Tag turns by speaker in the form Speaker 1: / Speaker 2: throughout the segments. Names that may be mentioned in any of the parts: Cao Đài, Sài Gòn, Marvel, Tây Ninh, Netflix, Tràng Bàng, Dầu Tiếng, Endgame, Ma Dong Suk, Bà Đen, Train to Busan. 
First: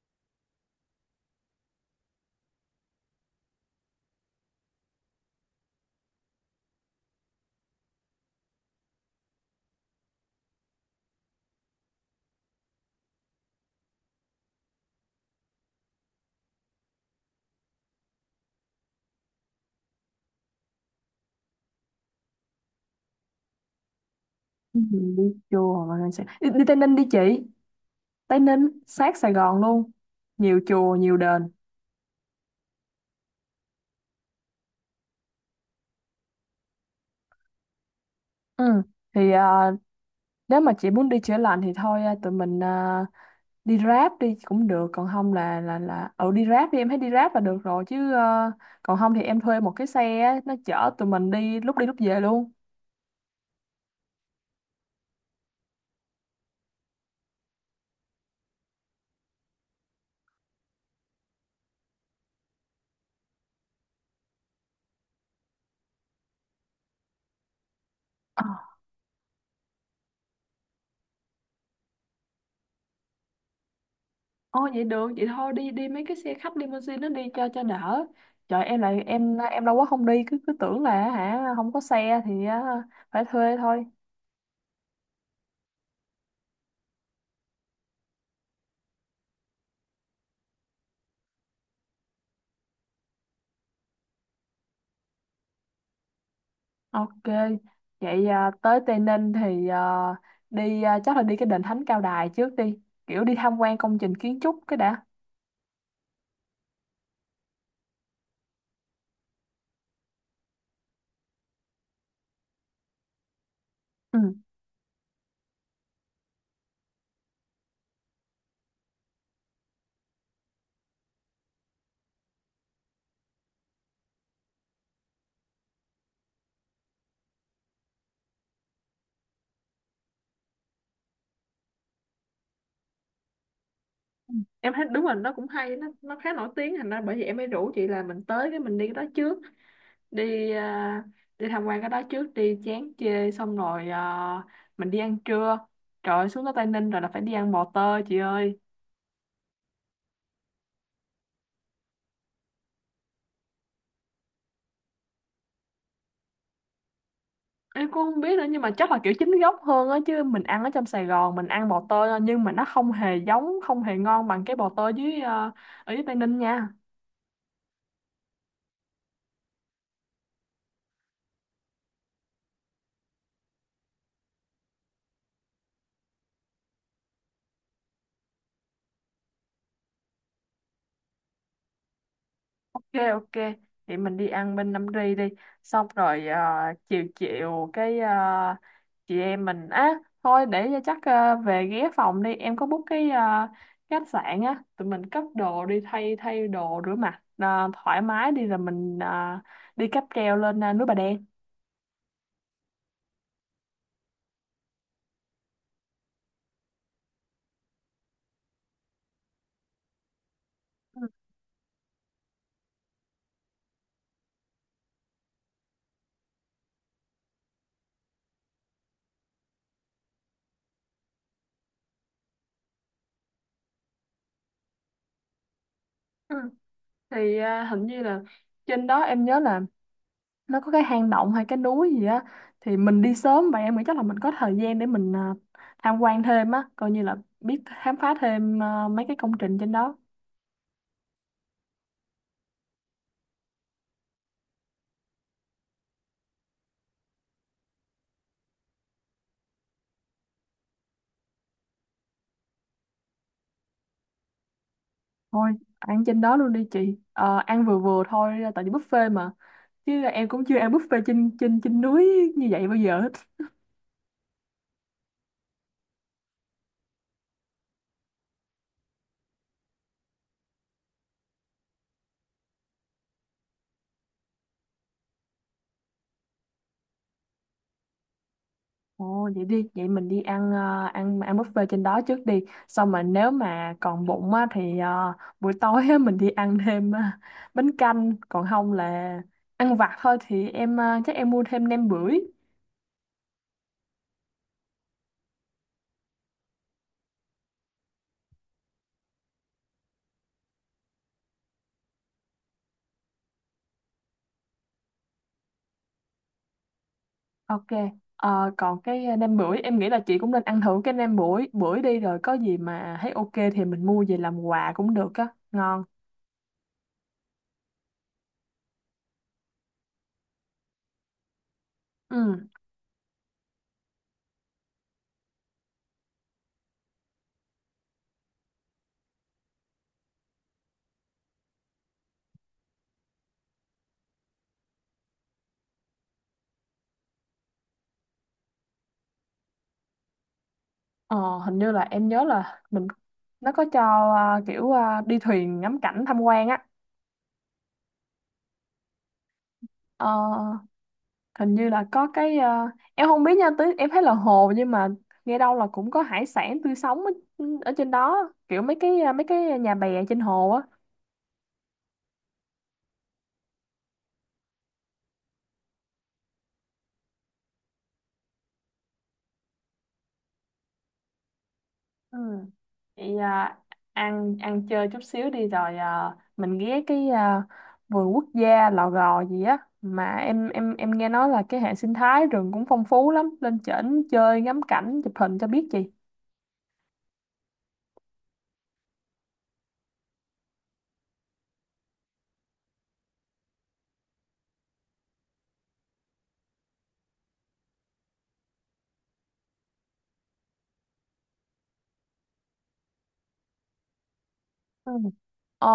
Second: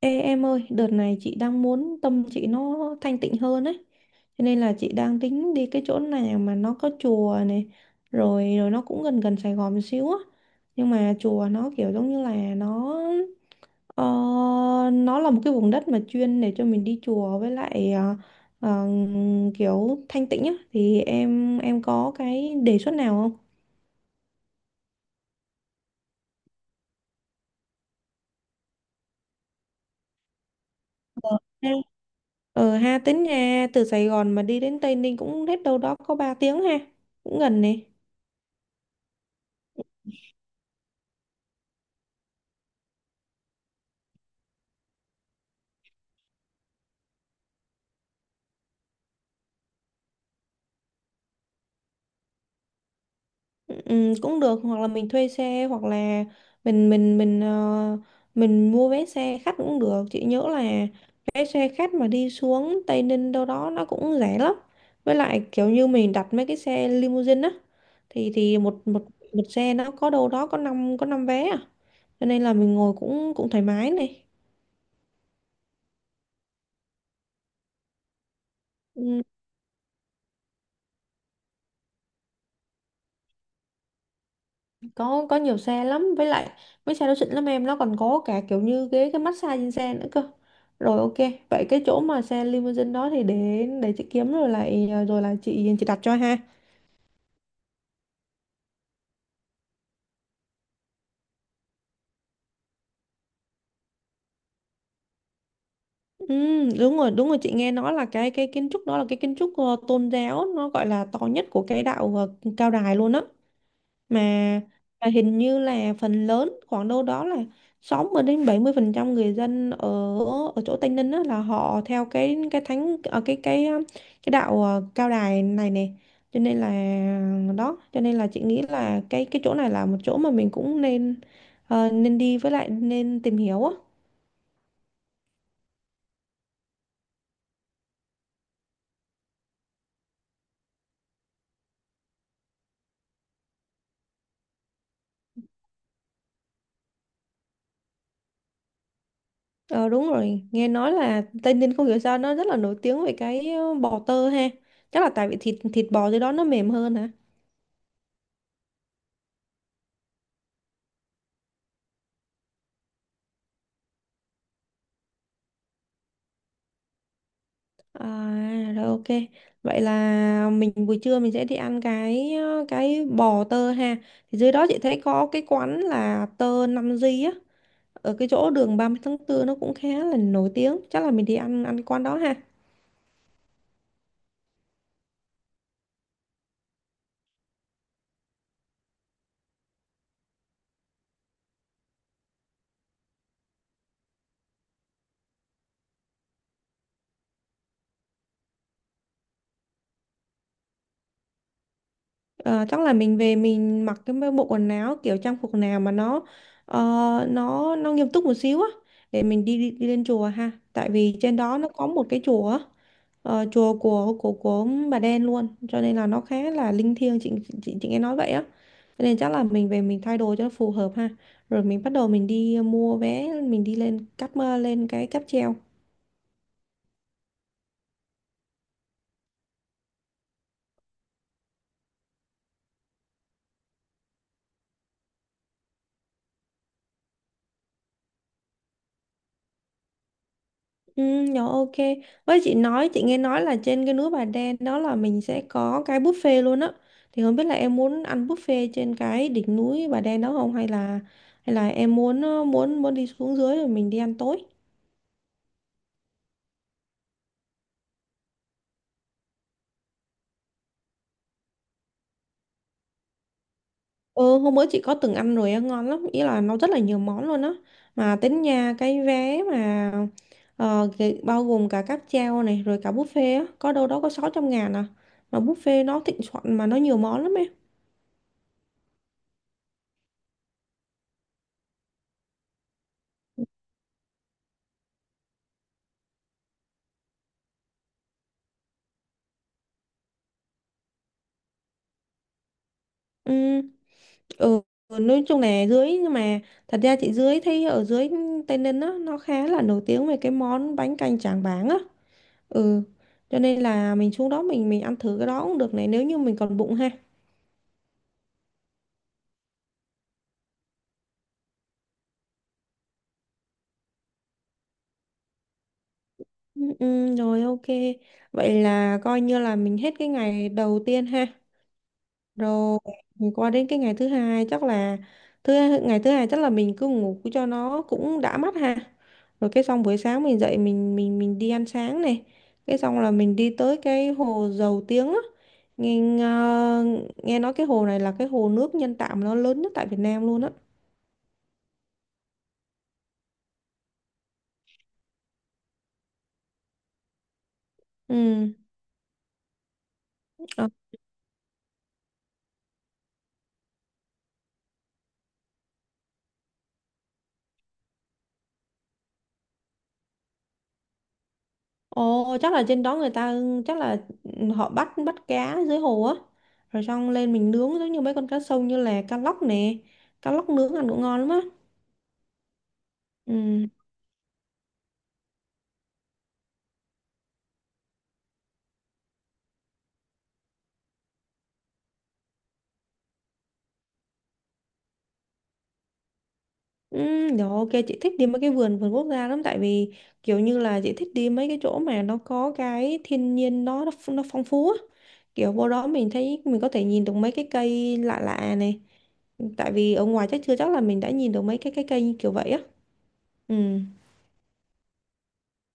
Speaker 1: Ê em ơi, đợt này chị đang muốn tâm chị nó thanh tịnh hơn ấy. Cho nên là chị đang tính đi cái chỗ nào mà nó có chùa này, rồi rồi nó cũng gần gần Sài Gòn một xíu á. Nhưng mà chùa nó kiểu giống như là ờ, nó là một cái vùng đất mà chuyên để cho mình đi chùa với lại ờ, kiểu thanh tịnh á, thì em có cái đề xuất nào không?
Speaker 2: Ừ, đi chùa mà đi Tây Ninh đi chị. Tây Ninh sát Sài Gòn luôn, nhiều chùa nhiều
Speaker 1: Ờ,
Speaker 2: đền.
Speaker 1: ha. Ờ ha, tính nha, từ Sài Gòn mà đi đến Tây Ninh cũng hết đâu đó có 3 tiếng ha. Cũng gần nè.
Speaker 2: Ừ. thì nếu mà chị muốn đi chữa lành thì thôi, tụi mình đi Grab đi cũng được, còn không là đi Grab đi, em thấy đi Grab là được rồi chứ. Còn không thì em thuê một cái xe á, nó chở tụi mình đi lúc về luôn.
Speaker 1: Ừ, cũng được, hoặc là mình thuê xe hoặc là mình mình mình ờ, mình mua vé xe khách cũng được, chị nhớ là vé xe khách mà đi xuống Tây Ninh đâu đó nó cũng rẻ lắm, với lại kiểu như mình đặt mấy cái xe limousine á, thì
Speaker 2: Ờ.
Speaker 1: thì một một một xe nó có đâu đó có 5 vé à, cho nên là mình ngồi cũng cũng thoải mái này.
Speaker 2: Ồ, vậy được, vậy thôi đi đi mấy cái xe khách limousine nó đi cho đỡ. Trời, em lại
Speaker 1: Ừ.
Speaker 2: em lâu quá không đi, cứ cứ tưởng là hả, không có xe thì phải thuê thôi.
Speaker 1: Có nhiều xe lắm, với lại mấy xe đó xịn lắm em, nó còn có cả kiểu như ghế cái massage trên xe nữa cơ. Rồi ok, vậy cái chỗ mà xe limousine đó thì để chị kiếm, rồi là chị đặt cho ha.
Speaker 2: Ok, vậy tới Tây Ninh thì đi, chắc là đi cái đền Thánh Cao Đài trước đi, kiểu đi tham quan công trình kiến trúc cái đã.
Speaker 1: Ừ, đúng rồi, đúng rồi, chị nghe nói là cái kiến trúc đó là cái kiến trúc tôn giáo, nó gọi là to nhất của cái đạo cao đài luôn á,
Speaker 2: Ừ.
Speaker 1: mà hình như là phần lớn khoảng đâu đó là 60% đến 70% người dân ở ở chỗ Tây Ninh á, là họ theo cái thánh, cái đạo, cao đài này nè, cho nên là đó, cho nên là chị nghĩ là cái chỗ này là một chỗ mà mình cũng nên đi, với lại nên tìm hiểu á.
Speaker 2: Em thấy đúng rồi, nó cũng hay, nó khá nổi tiếng, thành ra bởi vì em mới rủ chị là mình tới cái mình đi cái đó trước, đi à, đi tham quan cái đó trước đi chán chê, xong rồi mình đi ăn trưa. Trời ơi, xuống tới Tây Ninh rồi là phải đi ăn bò tơ chị ơi.
Speaker 1: Ờ đúng rồi, nghe nói là Tây Ninh không hiểu sao nó rất là nổi tiếng về cái bò tơ ha. Chắc là tại vì thịt thịt bò dưới đó nó mềm hơn.
Speaker 2: Em cũng không biết nữa, nhưng mà chắc là kiểu chính gốc hơn á, chứ mình ăn ở trong Sài Gòn mình ăn bò tơi thôi, nhưng mà nó không hề giống, không hề ngon bằng cái bò tơi dưới, ở dưới Tây Ninh nha.
Speaker 1: À, rồi ok. Vậy là mình buổi trưa mình sẽ đi ăn cái bò tơ ha. Thì dưới đó chị thấy có cái quán là Tơ 5G á, ở cái chỗ đường 30 tháng 4 nó cũng khá là nổi tiếng. Chắc là mình đi ăn ăn quán đó ha.
Speaker 2: Ok, ok, vậy mình đi ăn bên Nam Ri đi, xong rồi chiều chiều cái, chị em mình á, thôi để cho chắc, về ghé phòng đi, em có book cái khách sạn á, tụi mình cất đồ đi, thay thay đồ, rửa mặt thoải mái đi, rồi mình đi cáp treo lên núi Bà Đen.
Speaker 1: Ờ, chắc là mình về mình mặc cái bộ quần áo kiểu trang phục nào mà nó ờ, nó nghiêm túc một xíu á, để mình đi, đi đi lên chùa ha. Tại vì trên đó nó có một cái chùa á, chùa của bà đen luôn, cho nên là nó khá là linh thiêng chị, chị nghe nói vậy á, cho nên chắc là mình về mình thay đồ cho nó phù hợp ha, rồi mình bắt đầu mình đi mua vé, mình đi lên cáp mơ lên cái cáp treo.
Speaker 2: Ừ. Thì hình như là trên đó em nhớ là nó có cái hang động hay cái núi gì á, thì mình đi sớm vậy em nghĩ chắc là mình có thời gian để mình tham quan thêm á, coi như là biết khám phá thêm mấy cái công trình trên đó.
Speaker 1: Ừ, nhỏ, ok. Với chị nghe nói là trên cái núi Bà Đen đó là mình sẽ có cái buffet luôn á, thì không biết là em muốn ăn buffet trên cái đỉnh núi Bà Đen đó không, hay là em muốn ờ, muốn muốn đi xuống dưới rồi mình đi ăn tối.
Speaker 2: Thôi ăn trên đó luôn đi chị. Ờ, ăn vừa vừa thôi tại vì buffet mà, chứ em cũng chưa ăn buffet trên trên trên núi như vậy bao giờ hết.
Speaker 1: Ừ, hôm bữa chị có từng ăn rồi á, ngon lắm, ý là nó rất là nhiều món luôn á, mà tính nha cái vé mà bao gồm cả cáp treo này rồi cả buffet á, có đâu đó có 600.000 à, mà buffet nó thịnh soạn mà nó nhiều món lắm em.
Speaker 2: Ồ, vậy đi, vậy mình đi ăn ăn ăn buffet trên đó trước đi. Xong mà nếu mà còn bụng á thì buổi tối á, mình đi ăn thêm bánh canh, còn không là ăn vặt thôi, thì em chắc em mua thêm nem bưởi.
Speaker 1: Ừ, ừ, nói chung là nhưng mà thật ra chị thấy ở dưới Tây Ninh á, nó khá là nổi tiếng về cái món bánh canh Tràng Bàng á, ừ, cho nên là mình xuống đó mình ăn thử cái đó cũng được này, nếu như mình còn bụng ha.
Speaker 2: Ok. Ờ, còn cái nem bưởi em nghĩ là chị cũng nên ăn thử cái nem bưởi bưởi đi, rồi có gì mà thấy ok thì mình mua về làm quà cũng được á, ngon.
Speaker 1: Ừ, ừ, rồi ok. Vậy là coi như là mình hết cái ngày đầu tiên ha.
Speaker 2: Ừ.
Speaker 1: Rồi mình qua đến cái ngày thứ hai, chắc là thứ ngày thứ hai chắc là mình cứ ngủ cho nó cũng đã mắt ha. Rồi cái xong buổi sáng mình dậy mình đi ăn sáng này. Cái xong là mình đi tới cái hồ Dầu Tiếng á. Nghe Nghe nói cái hồ này là cái hồ nước nhân tạo mà nó lớn nhất tại Việt Nam luôn á.
Speaker 2: Ờ, hình như là em nhớ là mình nó có cho kiểu đi thuyền ngắm cảnh tham quan á.
Speaker 1: Ừ.
Speaker 2: Ờ,
Speaker 1: ờ,
Speaker 2: hình như là có cái em không biết nha, tới em thấy là hồ nhưng mà nghe đâu là cũng có hải sản tươi sống ở, trên đó, kiểu mấy cái mấy cái nhà bè trên hồ á.
Speaker 1: Ồ, chắc là trên đó người ta, chắc là họ bắt bắt cá dưới hồ á. Rồi xong lên mình nướng giống như mấy con cá sông như là cá lóc nè. Cá lóc nướng ăn cũng ngon lắm á.
Speaker 2: Ừ. Vậy
Speaker 1: Ừ.
Speaker 2: ăn ăn chơi chút xíu đi, rồi mình ghé cái vườn quốc gia Lò Gò gì á, mà em nghe nói là cái hệ sinh thái rừng cũng phong phú lắm, lên trển chơi ngắm cảnh chụp hình cho biết gì.
Speaker 1: Ừ, rồi ok, chị thích đi mấy cái vườn vườn quốc gia lắm, tại vì kiểu như là chị thích đi mấy cái chỗ mà nó có cái thiên nhiên nó phong phú á. Kiểu vô đó mình thấy mình có thể nhìn được mấy cái cây lạ lạ này. Tại vì ở ngoài chắc chưa chắc là mình đã nhìn được mấy cái cây như kiểu vậy á.
Speaker 2: Ờ,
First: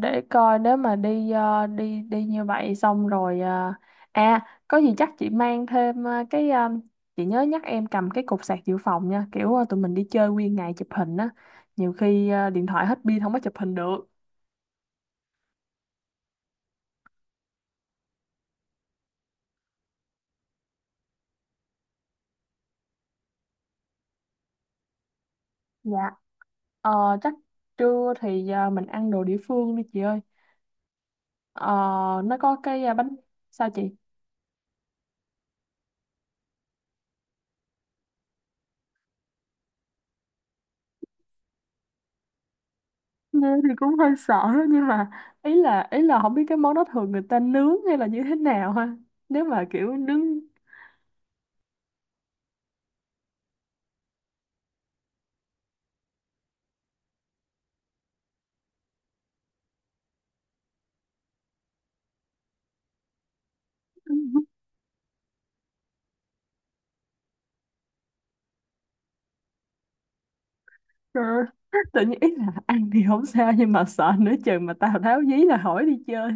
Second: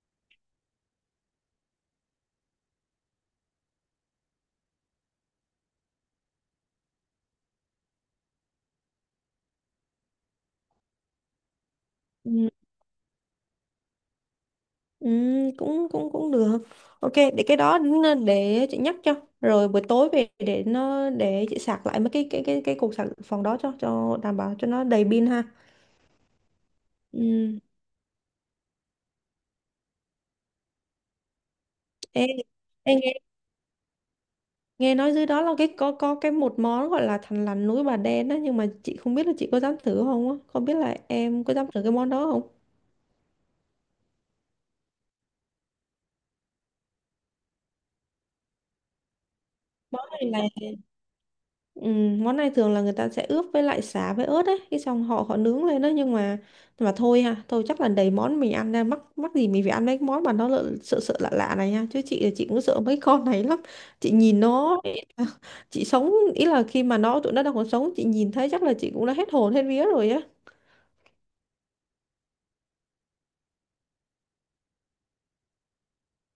Speaker 2: để coi nếu mà đi đi đi như vậy xong rồi, có gì chắc chị mang thêm cái chị nhớ nhắc em cầm cái cục sạc dự phòng nha, kiểu tụi mình đi chơi nguyên ngày chụp hình á, nhiều khi
Speaker 1: Ừ.
Speaker 2: điện thoại hết pin không có chụp hình được.
Speaker 1: Ừ, cũng cũng cũng được, ok, để cái đó để chị nhắc cho. Rồi buổi tối về để chị sạc lại mấy cái cục sạc phòng đó cho đảm bảo cho nó đầy pin ha.
Speaker 2: Dạ. Ờ, chắc
Speaker 1: Ừ.
Speaker 2: trưa thì mình ăn đồ địa phương đi chị ơi. Ờ,
Speaker 1: Ê,
Speaker 2: nó có cái
Speaker 1: ê,
Speaker 2: bánh sao chị?
Speaker 1: nghe nói dưới đó là cái có cái một món gọi là thằn lằn núi bà đen đó, nhưng mà chị không biết là chị có dám thử không á, không biết là em có dám thử cái món đó không.
Speaker 2: Nghe thì cũng hơi sợ đó, nhưng mà ý là không biết cái món đó thường người ta nướng hay là như thế nào ha, nếu mà kiểu
Speaker 1: Món
Speaker 2: nướng.
Speaker 1: này là Ừ, món này thường là người ta sẽ ướp với lại sả với ớt ấy, cái xong họ họ nướng lên đó, nhưng mà thôi ha, thôi chắc là đầy món mình ăn ra, mắc mắc gì mình phải ăn mấy cái món mà nó lợ- sợ sợ lạ lạ này nha, chứ chị cũng sợ mấy con này lắm. Chị nhìn nó ý là- Chị sống ý là khi mà tụi nó đang còn sống, chị nhìn thấy chắc là chị cũng đã hết hồn hết vía rồi á.
Speaker 2: Trời ơi, tự nhiên ý là ăn thì không sao nhưng mà sợ nữa chừng mà Tào Tháo dí là hỏi đi chơi.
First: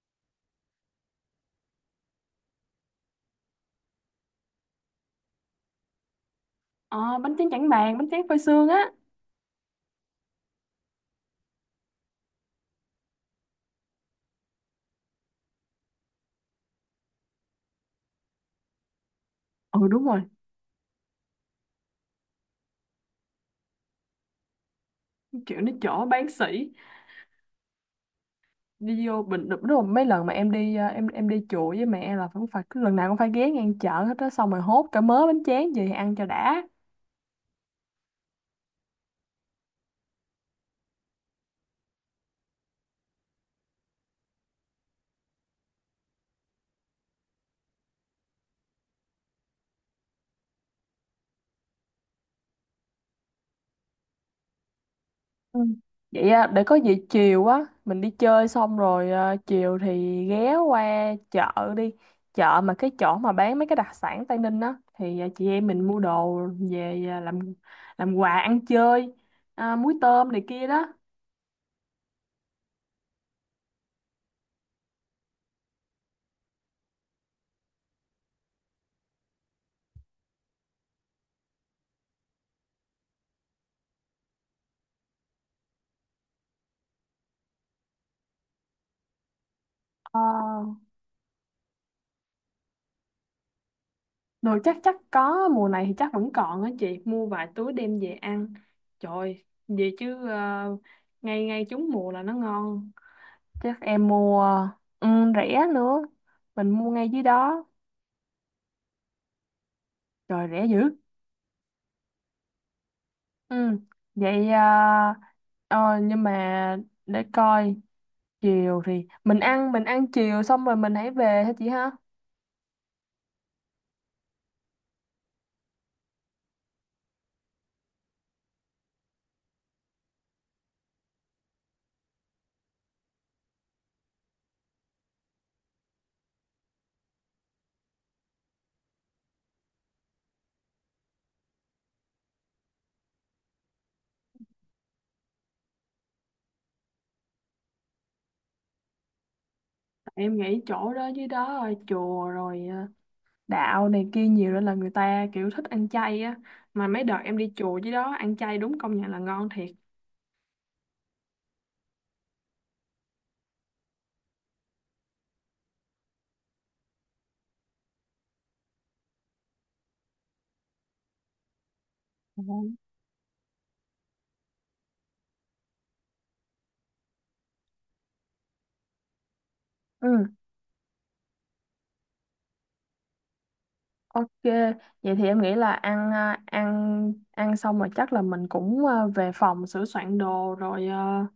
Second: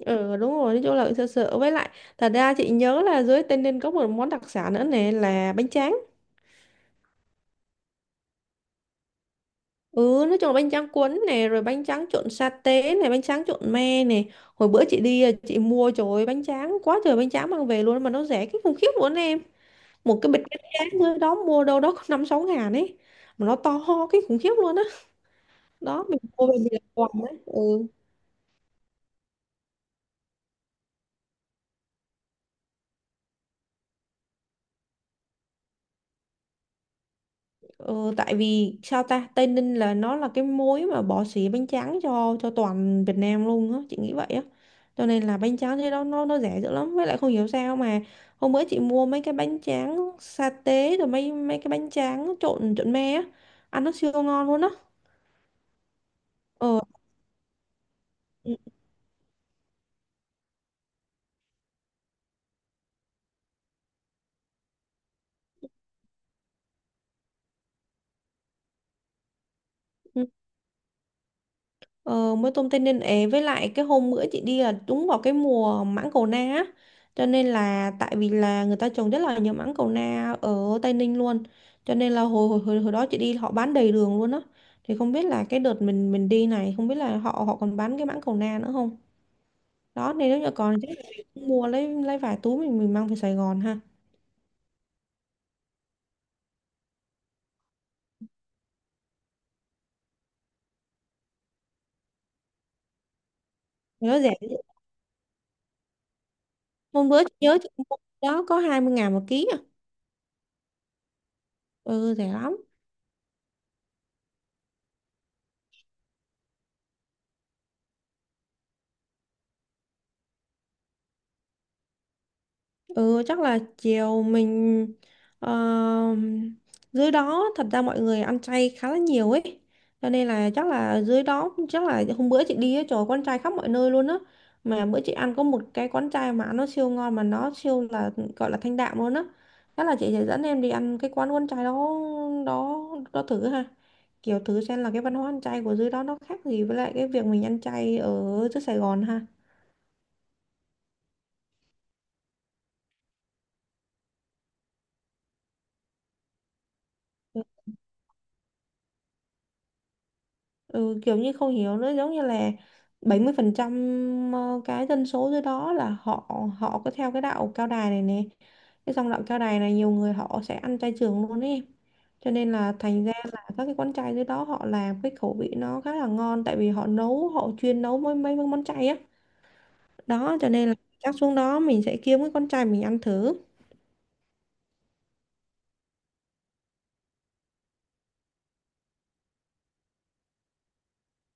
Speaker 1: Ừ đúng rồi, nói chung là cũng sợ sợ, với lại thật ra chị nhớ là dưới Tây Ninh có một món đặc sản nữa nè là bánh tráng.
Speaker 2: Ờ, bánh tráng Trảng Bàng, bánh tráng phơi sương á.
Speaker 1: Ừ, nói chung là bánh tráng cuốn này, rồi bánh tráng trộn sa tế này, bánh tráng trộn me này. Hồi bữa chị đi, à, chị mua, trời ơi, bánh tráng, quá trời bánh tráng mang về luôn, mà nó rẻ cái khủng khiếp luôn em.
Speaker 2: Ừ, đúng
Speaker 1: Một
Speaker 2: rồi,
Speaker 1: cái bịch bánh tráng thôi đó mua đâu đó có 5 6 ngàn ấy. Mà nó to ho cái khủng khiếp luôn á.
Speaker 2: kiểu nó
Speaker 1: Đó. Đó
Speaker 2: chỗ
Speaker 1: mình
Speaker 2: bán
Speaker 1: mua về
Speaker 2: sỉ
Speaker 1: mình làm quà ấy. Ừ.
Speaker 2: đi vô bình, đúng rồi mấy lần mà em đi em đi chùa với mẹ là cũng phải, cứ lần nào cũng phải ghé ngang chợ hết á, xong rồi hốt cả mớ bánh tráng về ăn cho đã.
Speaker 1: Ờ, tại vì sao ta Tây Ninh là nó là cái mối mà bỏ xỉ bánh tráng cho toàn Việt Nam luôn á, chị nghĩ vậy á, cho nên là bánh tráng thế đó nó rẻ dữ lắm, với lại không hiểu sao mà hôm bữa chị mua mấy cái bánh tráng sa tế, rồi mấy mấy cái bánh tráng trộn trộn me á, ăn nó siêu ngon luôn á.
Speaker 2: Ừ. Vậy để có
Speaker 1: ờ
Speaker 2: gì chiều á mình đi chơi
Speaker 1: ừ.
Speaker 2: xong rồi chiều thì ghé qua chợ đi, chợ mà cái chỗ mà bán mấy cái đặc sản Tây Ninh á, thì chị em mình mua đồ về làm quà ăn chơi, muối
Speaker 1: Ừ.
Speaker 2: tôm này kia đó.
Speaker 1: Ờ, mới tôm Tây Ninh ấy, với lại cái hôm bữa chị đi là đúng vào cái mùa mãng cầu na á, cho nên là, tại vì là người ta trồng rất là nhiều mãng cầu na ở Tây Ninh luôn, cho nên là hồi đó chị đi họ bán đầy đường luôn á, thì không biết là cái đợt mình đi này không biết là họ họ còn bán cái mãng cầu na nữa không, đó
Speaker 2: Ờ,
Speaker 1: nên nếu như còn chắc là mình cũng mua lấy vài túi mình mang về Sài Gòn ha,
Speaker 2: đồ chắc chắc có mùa này thì chắc vẫn còn á, chị mua vài túi đem về ăn, trời, về chứ ngay ngay trúng mùa là nó ngon, chắc em
Speaker 1: nó rẻ,
Speaker 2: mua. Ừ, rẻ nữa, mình mua
Speaker 1: hôm
Speaker 2: ngay dưới
Speaker 1: bữa chị nhớ
Speaker 2: đó.
Speaker 1: chị mua đó có 20.000 một ký à.
Speaker 2: Trời rẻ dữ.
Speaker 1: Ừ, rẻ lắm.
Speaker 2: Ừ. Vậy, nhưng mà để coi, chiều thì mình ăn, mình ăn chiều xong rồi mình hãy về hả chị ha?
Speaker 1: Ừ, chắc là chiều mình, ờ, dưới đó thật ra mọi người ăn chay khá là nhiều ấy, cho nên là chắc là dưới đó, chắc là hôm bữa chị đi ấy, trời ơi, quán chay khắp mọi nơi luôn á, mà bữa chị ăn có một cái quán chay mà nó siêu ngon mà nó siêu là, gọi là thanh đạm luôn á, chắc là chị sẽ dẫn em đi ăn cái quán quán chay đó, đó đó thử ha, kiểu thử xem là cái văn hóa ăn chay của dưới đó nó khác gì với lại cái việc mình ăn chay ở dưới Sài Gòn ha.
Speaker 2: Em nghĩ chỗ đó dưới đó rồi, chùa rồi đạo này kia nhiều nên là người ta kiểu thích ăn chay á. Mà mấy đợt em
Speaker 1: Ừ.
Speaker 2: đi chùa dưới đó ăn chay, đúng công nhận là ngon thiệt.
Speaker 1: Ừ, kiểu như không hiểu nữa, giống như là 70% cái dân số dưới đó là họ họ có theo cái đạo cao đài này nè, cái dòng đạo cao đài này nhiều người họ sẽ ăn chay trường luôn ấy, cho
Speaker 2: Ừ.
Speaker 1: nên là thành ra là các cái quán chay dưới đó họ làm cái khẩu vị nó khá là ngon, tại vì họ nấu, họ chuyên nấu mấy mấy món chay á,
Speaker 2: Ừ,
Speaker 1: đó cho nên là chắc xuống đó mình sẽ kiếm cái con trai mình ăn thử.
Speaker 2: ok. Vậy thì em nghĩ là ăn, ăn xong rồi chắc là mình cũng về phòng sửa soạn đồ rồi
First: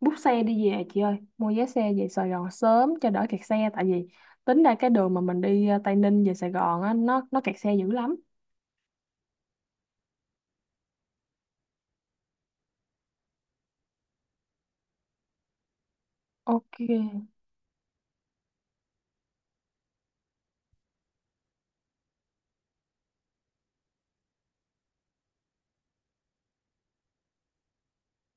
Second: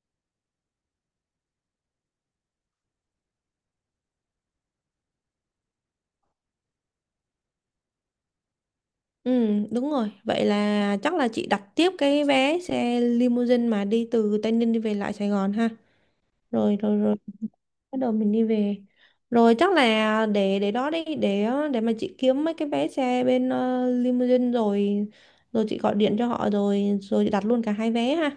Speaker 2: bút xe đi về chị ơi, mua vé xe về Sài Gòn sớm cho đỡ kẹt xe, tại vì tính ra cái đường mà mình đi Tây Ninh về Sài Gòn á, nó kẹt xe dữ lắm.
Speaker 1: Ừ đúng rồi, vậy là chắc là chị đặt tiếp cái vé xe limousine mà đi từ Tây Ninh đi về lại Sài Gòn ha.
Speaker 2: Ok.
Speaker 1: Rồi rồi Rồi bắt đầu mình đi về, rồi chắc là để đó đi, để mà chị kiếm mấy cái vé xe bên limousine, rồi rồi chị gọi điện cho họ, rồi rồi chị đặt luôn cả hai vé ha.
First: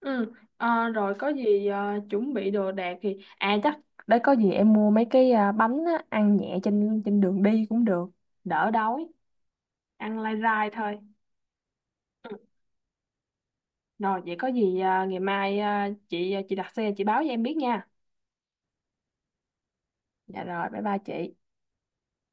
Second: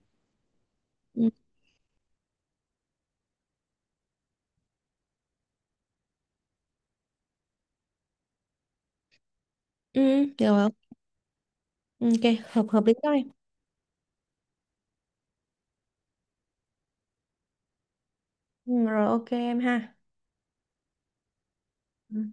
Speaker 2: Ừ, rồi có
Speaker 1: Ừ.
Speaker 2: gì chuẩn bị đồ đạc thì chắc để có gì em mua mấy cái bánh á, ăn nhẹ trên trên đường đi cũng được, đỡ đói, ăn
Speaker 1: Ừ,
Speaker 2: lai
Speaker 1: được
Speaker 2: rai
Speaker 1: không,
Speaker 2: thôi.
Speaker 1: ok,
Speaker 2: Ừ.
Speaker 1: hợp hợp lý thôi.
Speaker 2: Rồi vậy có gì ngày mai chị chị đặt xe chị báo cho em biết nha.
Speaker 1: Ừ, rồi ok em ha.
Speaker 2: Dạ, rồi bye bye chị.
Speaker 1: Ừ.